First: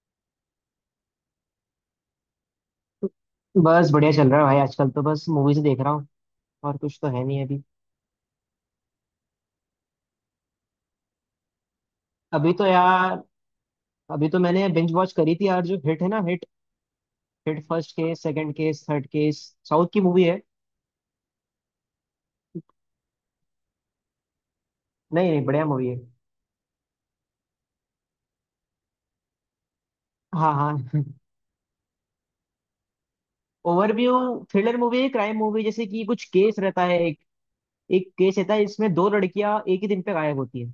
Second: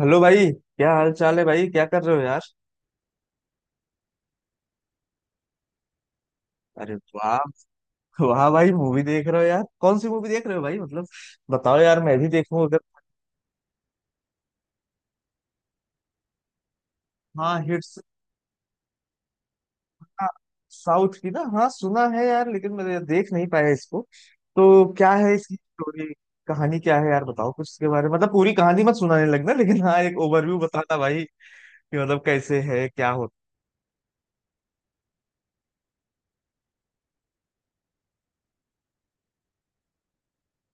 Hello भाई, क्या हाल चाल है भाई? क्या कर रहे हो यार? बस बढ़िया चल रहा है भाई। आजकल तो बस मूवीज देख रहा हूँ और अरे कुछ तो है वाह। नहीं अभी। वाह भाई, मूवी देख रहे हो यार? कौन सी मूवी देख रहे हो भाई? मतलब बताओ यार, मैं भी अभी देखूं तो अगर। यार अभी तो मैंने बिंज वॉच करी थी यार। जो हिट है ना, हिट हाँ, hit first hits. Case, second case, third case. South की मूवी है। साउथ की ना, हाँ सुना है यार, लेकिन मैं देख नहीं पाया इसको। तो क्या नहीं है नहीं, इसकी बढ़िया मूवी है। स्टोरी? कहानी क्या है यार? बताओ कुछ इसके बारे में, मतलब पूरी कहानी मत सुनाने लगना, लेकिन हाँ एक हाँ ओवरव्यू हाँ। बताना भाई। कि मतलब कैसे है, क्या होता। ओवरव्यू थ्रिलर मूवी है, क्राइम मूवी। जैसे कि कुछ केस रहता है। एक एक केस रहता है इसमें। दो लड़कियां एक ही दिन पे गायब होती है,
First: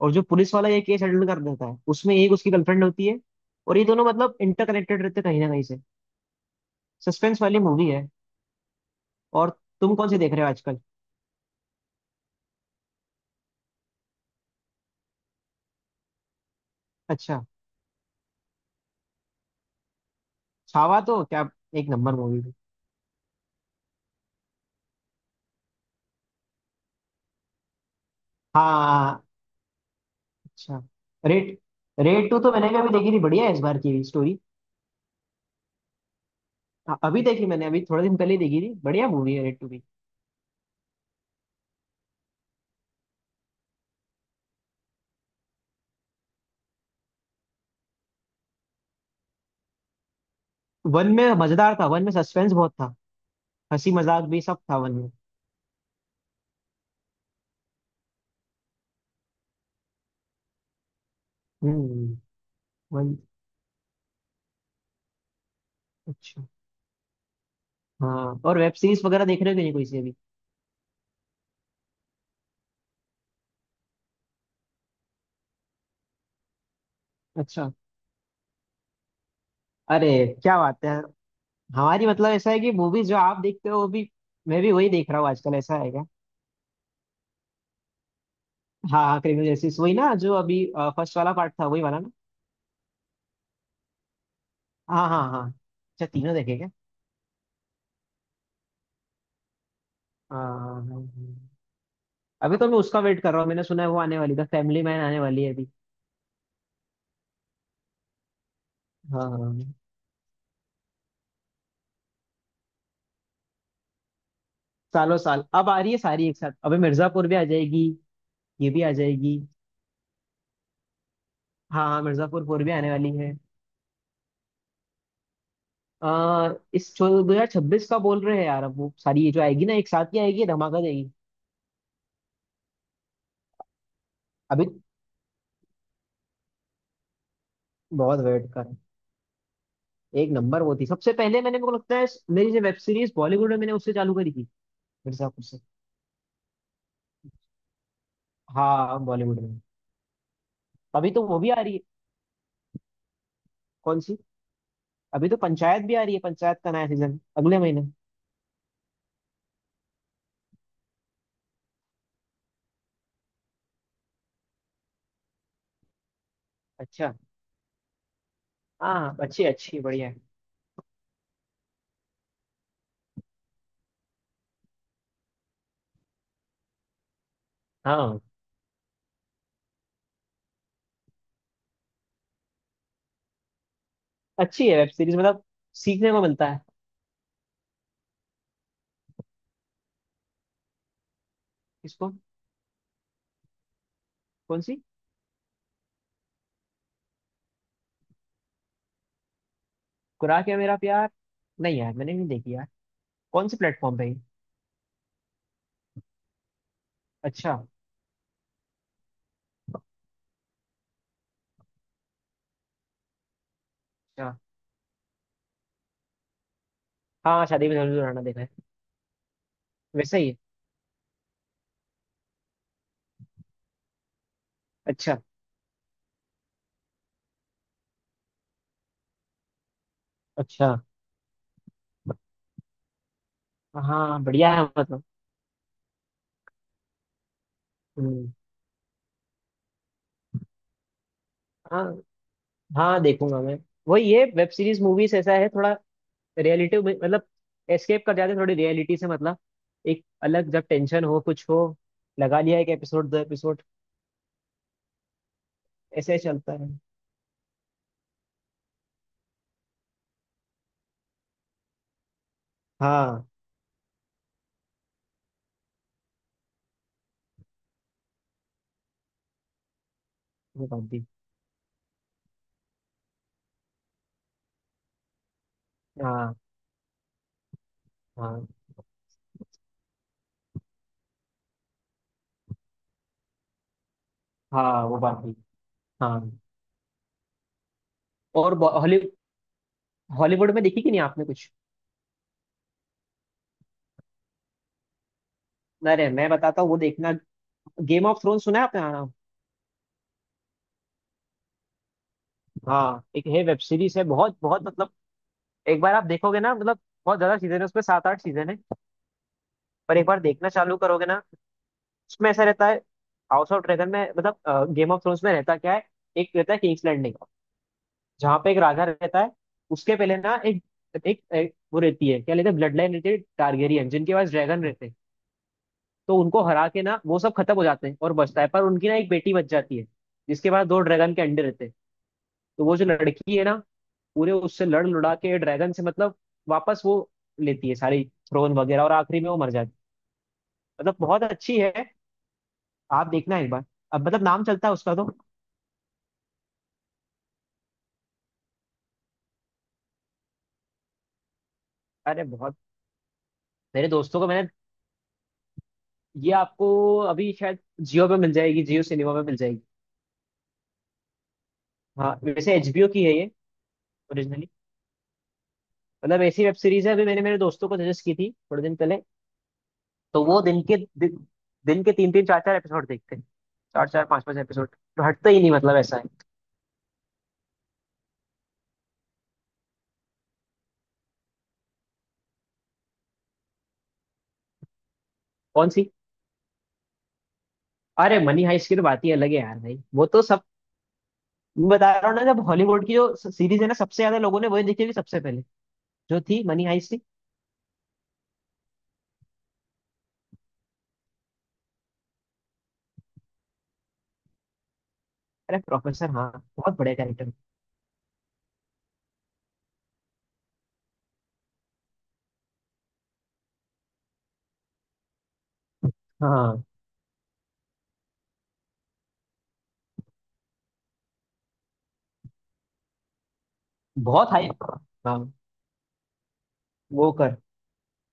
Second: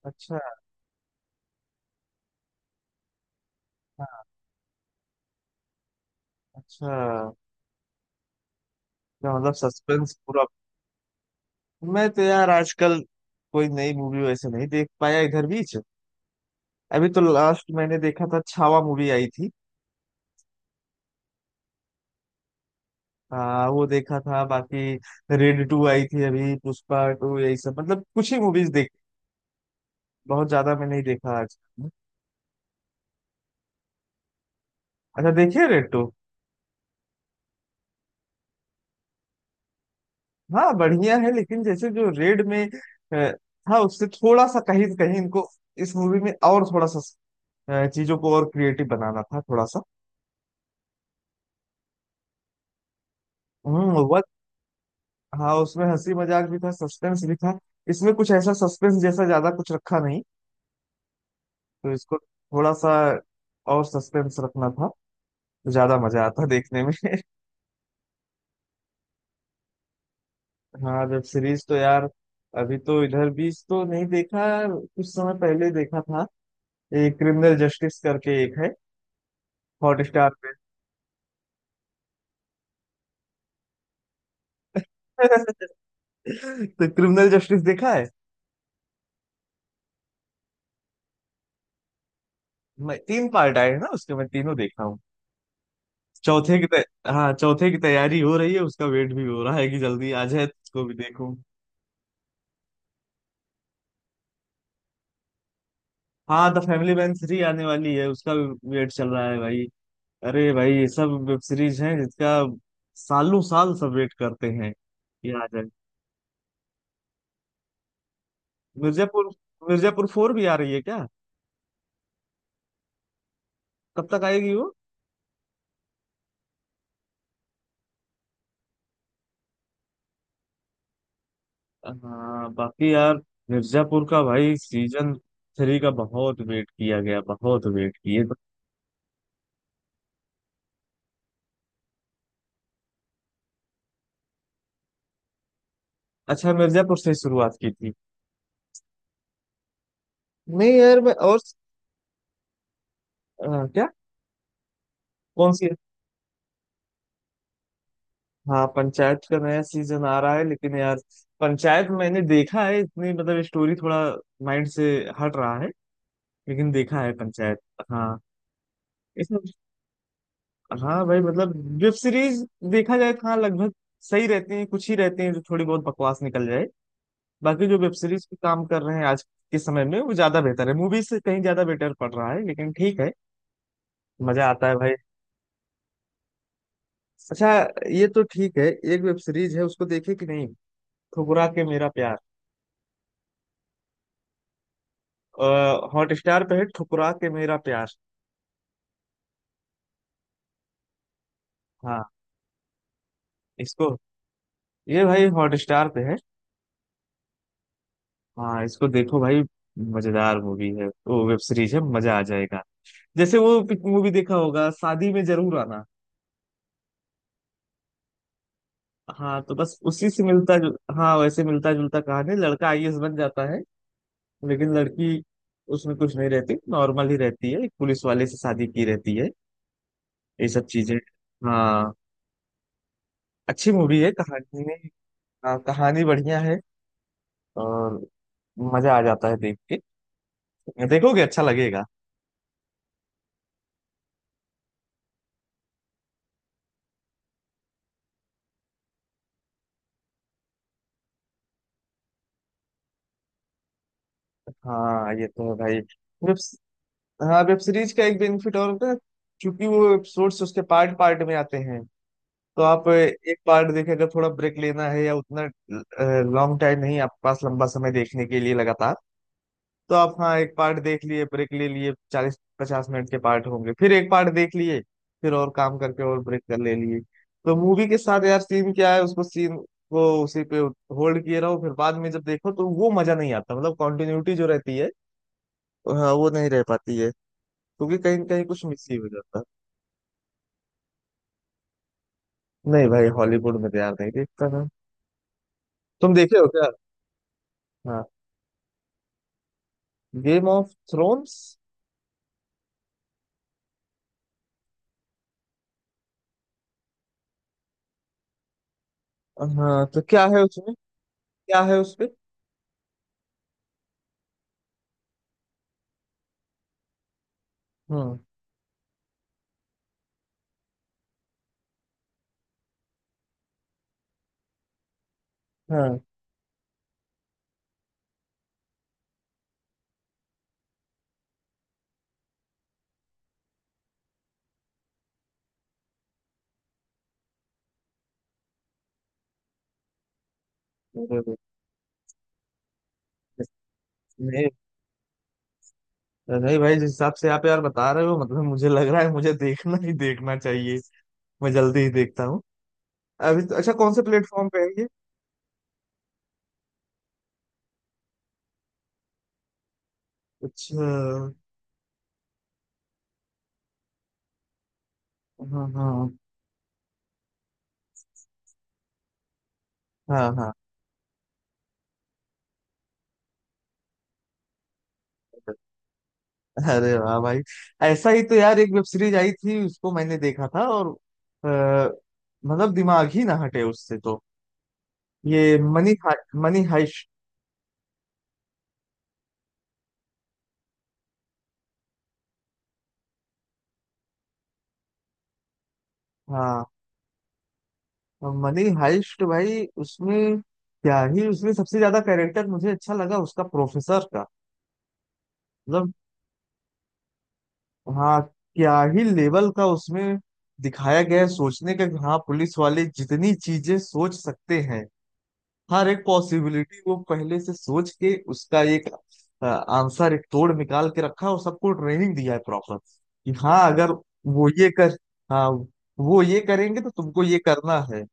और जो अच्छा। पुलिस वाला ये केस हैंडल कर देता है उसमें एक उसकी गर्लफ्रेंड होती है। और ये दोनों हाँ, मतलब इंटरकनेक्टेड रहते हैं कहीं ना कहीं से। अच्छा। सस्पेंस वाली मूवी है। तो मतलब और तुम कौन सस्पेंस सी देख रहे पूरा। हो आजकल? मैं तो यार आजकल कोई नई मूवी वैसे नहीं देख पाया इधर भी। अभी तो अच्छा। लास्ट मैंने देखा था, छावा मूवी आई थी। छावा तो क्या एक नंबर मूवी थी। वो देखा था। बाकी रेड टू आई थी अभी, पुष्पा टू, यही सब। मतलब कुछ ही मूवीज देख, हाँ। बहुत ज्यादा अच्छा। मैं नहीं देखा आज। रेड, रेड टू तो मैंने भी अभी देखी थी। बढ़िया है इस बार की भी स्टोरी। अच्छा, देखिए रेड टू। हाँ, अभी देखी मैंने, अभी थोड़े दिन पहले ही देखी थी। बढ़िया मूवी है रेड टू भी। हाँ बढ़िया है, लेकिन जैसे जो रेड में अ, था, उससे थोड़ा सा कहीं कहीं इनको इस मूवी में और थोड़ा सा चीजों को और क्रिएटिव बनाना था, थोड़ा सा। वन में मजेदार था, वन में सस्पेंस बहुत था। हंसी वह। मजाक भी सब था वन में। हाँ उसमें हंसी मजाक भी था, सस्पेंस भी था। इसमें कुछ ऐसा सस्पेंस जैसा ज्यादा कुछ रखा नहीं। तो हम्म। इसको थोड़ा सा वन। और सस्पेंस रखना था, तो ज्यादा मजा अच्छा। आता देखने में। हाँ और वेब सीरीज वगैरह देख रहे हो कि नहीं कोई सी अभी? हाँ, वेब सीरीज तो यार अभी तो इधर भी तो नहीं देखा, कुछ समय पहले देखा था। एक क्रिमिनल अच्छा। जस्टिस करके एक है, अरे, हॉटस्टार क्या बात है। हमारी मतलब ऐसा है कि मूवीज जो आप देखते हो वो भी मैं भी वही देख रहा पे। हूँ आजकल। ऐसा है क्या? तो क्रिमिनल जस्टिस देखा है। हाँ हाँ, क्रिमिनल जस्टिस वही ना, जो अभी फर्स्ट वाला पार्ट था वही वाला ना? मैं तीन पार्ट आए हैं ना उसके, मैं तीनों देखा हूँ। हाँ हाँ हाँ, अच्छा तीनों देखे चौथे की क्या? तै... हाँ चौथे की तैयारी हो रही है, उसका वेट भी हो रहा है कि जल्दी आ हाँ जाए तो हाँ, उसको भी हाँ, देखूं। हाँ। अभी तो मैं उसका वेट कर रहा हूँ। मैंने सुना है वो आने वाली था, फैमिली मैन आने वाली है अभी। हाँ द फैमिली मैन थ्री आने वाली है, उसका भी वेट चल हाँ रहा हाँ, है भाई। हाँ। अरे भाई, ये सब वेब सीरीज है जिसका सालों साल सब वेट करते हैं। सालों ये साल आ जाए। अब आ रही है सारी एक साथ। अबे मिर्जापुर भी आ जाएगी, ये भी आ मिर्जापुर। जाएगी। मिर्जापुर फोर भी आ रही है क्या? हाँ हाँ, मिर्जापुर फोर भी आने वाली है। कब तक आएगी वो? आ, इस 2026 का बोल रहे हैं यार। अब वो सारी ये जो आएगी ना एक साथ ही आएगी, धमाका देगी। हाँ बाकी यार, मिर्जापुर का भाई अभी सीजन थ्री का बहुत वेट किया गया, बहुत वेट बहुत किए। वेट कर, एक नंबर वो थी। सबसे पहले मैंने, मेरे को लगता है, मेरी जो वेब सीरीज बॉलीवुड में मैंने उससे चालू करी थी, मिर्जापुर से। अच्छा, मिर्जापुर से शुरुआत की थी। हाँ, बॉलीवुड में। नहीं यार, अभी मैं तो और वो भी आ रही है। क्या? कौन सी? अभी तो कौन सी? पंचायत भी आ रही है, पंचायत का नया सीजन अगले महीने। हाँ पंचायत का नया सीजन आ रहा है, लेकिन यार पंचायत मैंने देखा है, इतनी मतलब स्टोरी थोड़ा माइंड से हट रहा है, लेकिन देखा है अच्छा। पंचायत। हाँ। हाँ हाँ, इसमें। अच्छी है, बढ़िया है। हाँ भाई, मतलब वेब सीरीज देखा जाए तो हाँ लगभग सही रहते हैं, कुछ ही रहते हैं जो थोड़ी बहुत बकवास निकल जाए। बाकी जो वेब हाँ, सीरीज पे काम कर रहे हैं आज के समय में वो ज्यादा बेहतर है, मूवी से कहीं ज्यादा बेटर पड़ रहा है, लेकिन ठीक है, मजा अच्छी आता है है वेब भाई। सीरीज मतलब, सीखने को मिलता है। अच्छा ये तो ठीक है। एक वेब सीरीज है, उसको देखे कि नहीं? ठुकरा के मेरा किसको? प्यार। कौन सी? हॉट स्टार पे है, ठुकरा के मेरा प्यार। खुराक है मेरा प्यार? नहीं यार, हाँ मैंने नहीं देखी यार। कौन से इसको। प्लेटफॉर्म पे है ये? ये भाई हॉट स्टार पे है। अच्छा अच्छा। हाँ इसको देखो भाई, मजेदार मूवी है, वो वेब सीरीज है, मजा आ जाएगा। जैसे वो मूवी देखा होगा, शादी में जरूर आना। हाँ हाँ, शादी में जरूर आना देखा है। हाँ तो बस उसी वैसे से ही है। हाँ वैसे मिलता जुलता कहानी। लड़का आईएएस बन जाता है, लेकिन अच्छा लड़की उसमें कुछ नहीं रहती, नॉर्मल ही रहती है, एक पुलिस वाले से शादी की रहती है। ये सब अच्छा। चीजें। हाँ। अच्छी मूवी है हाँ बढ़िया है कहानी। मतलब। हाँ, कहानी बढ़िया है, और हम्म। मजा आ जाता है देख के, देखोगे अच्छा लगेगा। हाँ, हाँ देखूंगा मैं। वही, ये वेब सीरीज मूवीज ऐसा है थोड़ा, रियलिटी मतलब एस्केप कर जाते हैं थोड़ी रियलिटी से मतलब। एक अलग, जब टेंशन हो कुछ हो, लगा लिया एक एपिसोड दो एपिसोड, हाँ ये तो है भाई। ऐसे ही वेब चलता है। हाँ, वेब सीरीज का एक बेनिफिट और होता है, क्योंकि वो एपिसोड्स उसके पार्ट पार्ट में आते हैं, तो आप हाँ एक पार्ट देखें। अगर थोड़ा ब्रेक लेना है, या उतना लॉन्ग टाइम नहीं आपके पास, लंबा समय देखने के लिए लगातार, तो आप हाँ एक वो पार्ट बात देख भी। लिए, ब्रेक ले लिए, 40-50 मिनट के पार्ट होंगे, फिर एक पार्ट देख लिए, फिर और काम करके और हाँ ब्रेक कर ले लिए। तो मूवी के साथ यार हाँ सीन क्या है, उसको सीन को उसी पे होल्ड किए रहो, फिर बाद में जब देखो तो वो मजा नहीं आता, मतलब कंटिन्यूटी जो रहती हाँ, है, वो बात भी। तो हाँ, हाँ। वो नहीं रह पाती है, क्योंकि कहीं कहीं और कुछ मिस ही हॉली हो जाता हॉलीवुड में देखी कि नहीं आपने कुछ? है। नहीं भाई, हॉलीवुड में तो यार नहीं देखता ना। अरे तुम मैं देखे हो बताता हूँ, क्या? वो देखना। गेम ऑफ थ्रोन सुना है आपने? हाँ गेम ऑफ थ्रोन्स। हाँ, एक है, वेब सीरीज है। बहुत बहुत मतलब, एक बार आप देखोगे ना मतलब। बहुत ज्यादा सीजन है उसमें, सात आठ सीजन है। हाँ पर तो एक बार क्या है देखना उसमें? चालू करोगे ना। क्या है उसपे? उसमें ऐसा रहता है, हाउस ऑफ ड्रैगन में मतलब, गेम ऑफ थ्रोन्स में रहता क्या है, एक रहता है किंग्स लैंडिंग, हम्म। जहाँ पे एक राजा रहता है। उसके पहले ना एक, एक वो रहती है, क्या लेते हैं, ब्लड लाइन रहती है टारगेरियन, जिनके पास ड्रैगन रहते हैं। हाँ। तो उनको हरा के ना वो सब खत्म हो जाते हैं और बचता है, पर उनकी ना एक बेटी बच जाती है, जिसके पास दो ड्रैगन के अंडे रहते हैं। तो वो जो लड़की है ना, पूरे उससे लड़ लुड़ा के ड्रैगन से मतलब, वापस वो लेती है सारी थ्रोन वगैरह, और आखिरी में वो मर जाती है। मतलब अरे बहुत भाई, अच्छी है, आप देखना एक बार। अब मतलब नाम नहीं चलता है उसका तो। नहीं भाई, जिस हिसाब से आप यार बता रहे हो, मतलब मुझे लग रहा है मुझे देखना ही देखना चाहिए, मैं जल्दी ही अरे देखता हूँ। बहुत, अभी तो अच्छा, मेरे कौन से दोस्तों को प्लेटफॉर्म मैंने, पे है ये? ये आपको अभी शायद जियो पे मिल जाएगी, जियो सिनेमा पे मिल जाएगी। अच्छा। हाँ वैसे एचबीओ की है ये, ओरिजिनली। हाँ हाँ। मतलब ऐसी वेब सीरीज है। अभी मैंने मेरे दोस्तों को सजेस्ट की थी थोड़े दिन पहले, तो हाँ वो हाँ। दिन के दिन, दिन के तीन तीन चार चार एपिसोड देखते हैं, चार चार पांच पांच एपिसोड। तो हटता ही नहीं, मतलब ऐसा है। अरे वाह भाई, ऐसा ही तो यार एक वेब सीरीज आई थी, उसको मैंने देखा था, और अ, मतलब दिमाग ही ना हटे उससे तो। ये कौन सी? Money money heist. अरे मनी हाइस्ट की तो बात ही अलग है यार भाई। वो तो सब, मैं बता रहा हूँ ना, जब हॉलीवुड की जो सीरीज है ना, सबसे ज्यादा लोगों ने वही देखी होगी सबसे पहले, जो थी मनी हाँ हाइस्ट थी। मनी हाइस्ट भाई, उसमें क्या ही उसमें सबसे ज्यादा कैरेक्टर मुझे अच्छा लगा उसका, प्रोफेसर का। अरे मतलब प्रोफेसर, हाँ, बहुत बढ़िया कैरेक्टर। हाँ, क्या ही लेवल का उसमें दिखाया गया है सोचने का, कि हाँ पुलिस वाले जितनी चीजें सोच सकते हैं, हर एक हाँ पॉसिबिलिटी वो पहले से सोच के उसका एक आंसर, एक तोड़ निकाल के रखा, और सबको ट्रेनिंग दिया है प्रॉपर, कि हाँ अगर बहुत वो हाई। ये कर, हाँ हाँ वो ये करेंगे तो वो तुमको कर। ये करना है।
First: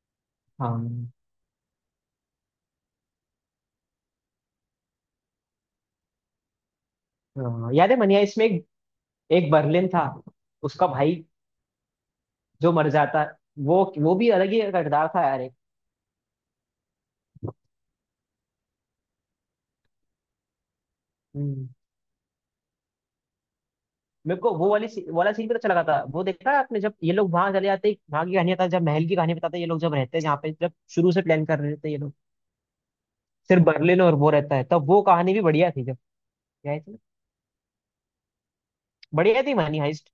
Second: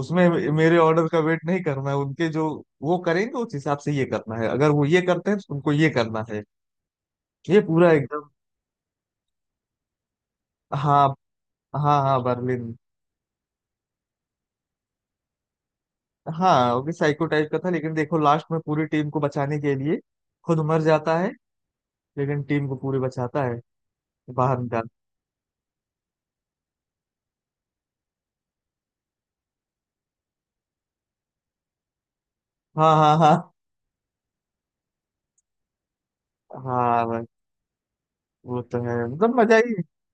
उसमें मेरे ऑर्डर हाँ का वेट नहीं करना है, उनके जो वो करेंगे उस हिसाब से ये करना है, अगर वो ये करते हैं तो उनको ये करना है। ये हाँ, याद पूरा है मनिया, एकदम। इसमें एक, एक बर्लिन था, उसका हाँ भाई हाँ हाँ जो बर्लिन। मर जाता, वो भी अलग ही किरदार था यार एक। हाँ वो भी साइको टाइप का था, लेकिन देखो लास्ट में पूरी टीम को बचाने के लिए खुद मर जाता है, हम्म। लेकिन टीम को पूरी बचाता है। मेरे को बाहर वो वाली निकाल। सी- वाला सीन भी तो अच्छा लगा था। वो देखा है आपने, जब ये लोग वहां चले जाते, वहां की कहानी बताते, जब महल की कहानी बताते हैं, ये लोग जब रहते हैं जहाँ पे, जब शुरू से प्लान कर रहे थे ये लोग, हाँ हाँ हाँ। सिर्फ बर्लिन और वो रहता है, तब वो कहानी भी बढ़िया थी जब। क्या है इसमें? हाँ भाई वो तो है, मतलब बढ़िया थी मजा मानी ही। हाइस्ट।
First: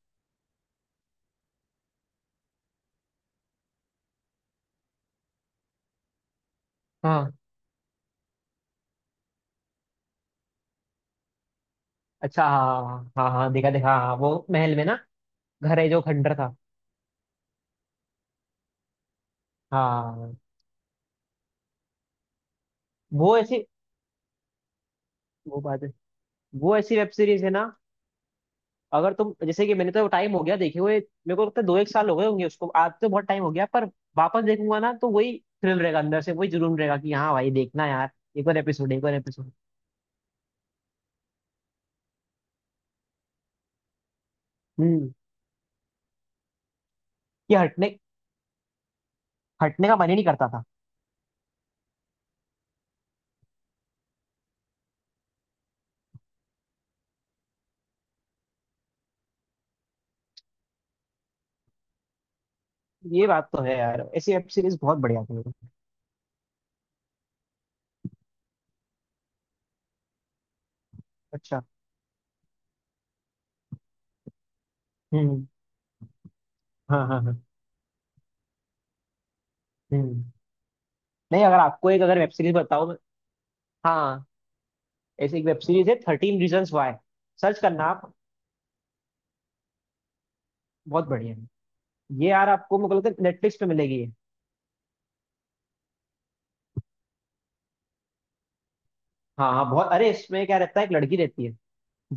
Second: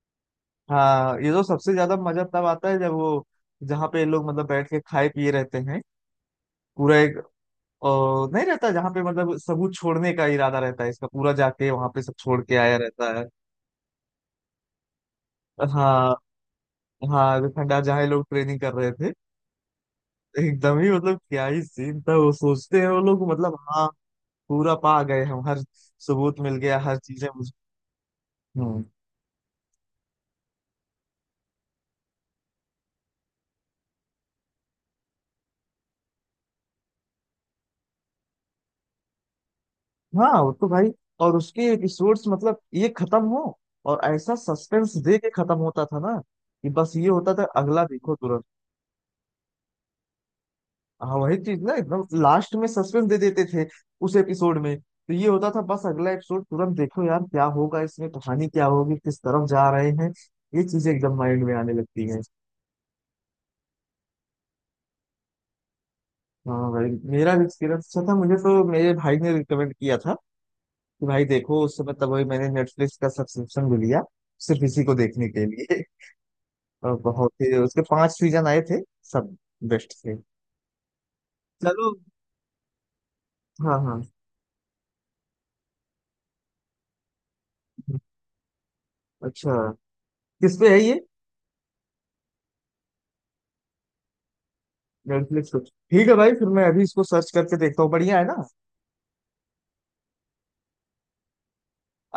हाँ ये तो सबसे ज्यादा मजा तब आता है जब वो जहाँ पे ये लोग मतलब बैठ के खाए पिए रहते हैं पूरा एक, हाँ। और नहीं रहता जहाँ पे मतलब सबूत छोड़ने का इरादा रहता है इसका, पूरा जाके वहां पे सब छोड़ अच्छा के आया हाँ हाँ। रहता है। हाँ हाँ, देखा देखा, हाँ वो महल में ना, घर है जो हाँ खंडर था। हाँ, जो खंडार जहाँ ये लोग ट्रेनिंग कर रहे थे हाँ। एकदम ही मतलब क्या ही सीन था। वो सोचते हैं वो लोग वो मतलब ऐसी, हाँ पूरा पा गए हम, वो हर बात है, सबूत मिल वो गया, हर ऐसी वेब चीजें सीरीज है मुझे। ना, हम्म। अगर तुम, जैसे कि मैंने तो टाइम हो गया देखे हुए, मेरे को लगता है दो एक साल हो गए होंगे उसको, आज तो बहुत टाइम हो गया, पर वापस देखूंगा ना तो वही थ्रिल रहेगा अंदर से, वही जुनून रहेगा कि हाँ भाई देखना यार, एक और एपिसोड, एक और एपिसोड। हाँ वो तो भाई, और उसके एपिसोड्स मतलब ये खत्म हो, और ऐसा सस्पेंस हम्म। दे के खत्म होता था ना, कि बस ये होता था ये अगला हटने देखो तुरंत। हटने का मन ही नहीं करता था। हाँ वही चीज ना, एकदम लास्ट में सस्पेंस दे देते थे उस एपिसोड में, तो ये होता था बस अगला एपिसोड तुरंत देखो यार क्या होगा इसमें, कहानी क्या होगी, किस तरफ जा रहे हैं, ये चीजें एकदम माइंड में आने लगती हैं। ये बात तो है यार, ऐसी वेब सीरीज बहुत बढ़िया थी। हाँ भाई, मेरा भी एक्सपीरियंस अच्छा था, मुझे तो मेरे भाई ने रिकमेंड किया था कि भाई देखो, अच्छा। उस समय तब वही मैंने नेटफ्लिक्स का सब्सक्रिप्शन भी लिया सिर्फ इसी को देखने हम्म। के लिए। और हाँ हाँ बहुत हाँ। ही उसके पांच सीजन आए थे, सब बेस्ट थे। हम्म। नहीं, अगर चलो। आपको एक, अगर वेब सीरीज बताओ मैं-, हाँ हाँ। हाँ, ऐसी एक वेब सीरीज है, थर्टीन रीजन्स वाई। सर्च करना आप, अच्छा किस पे है ये? बहुत बढ़िया है ये। यार आपको, मुझे लगता है नेटफ्लिक्स पे मिलेगी ये। नेटफ्लिक्स पे ठीक है भाई, फिर मैं अभी इसको सर्च करके देखता हूँ, बढ़िया है ना? हाँ हाँ बहुत, अरे इसमें क्या रहता है, एक लड़की रहती है,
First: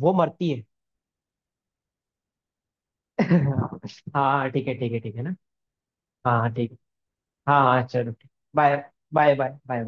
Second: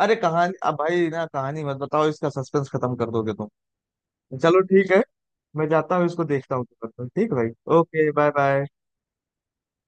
वो मरती कहानी है। अब भाई ना, कहानी मत बताओ, इसका सस्पेंस खत्म कर दोगे हाँ तुम। हाँ चलो ठीक है, ठीक ठीक है, है, ठीक है ना। मैं जाता हूँ इसको हाँ हाँ देखता हूँ। ठीक है। ठीक है भाई, हाँ हाँ ओके चलो। Bye bye. Bye bye. Bye bye.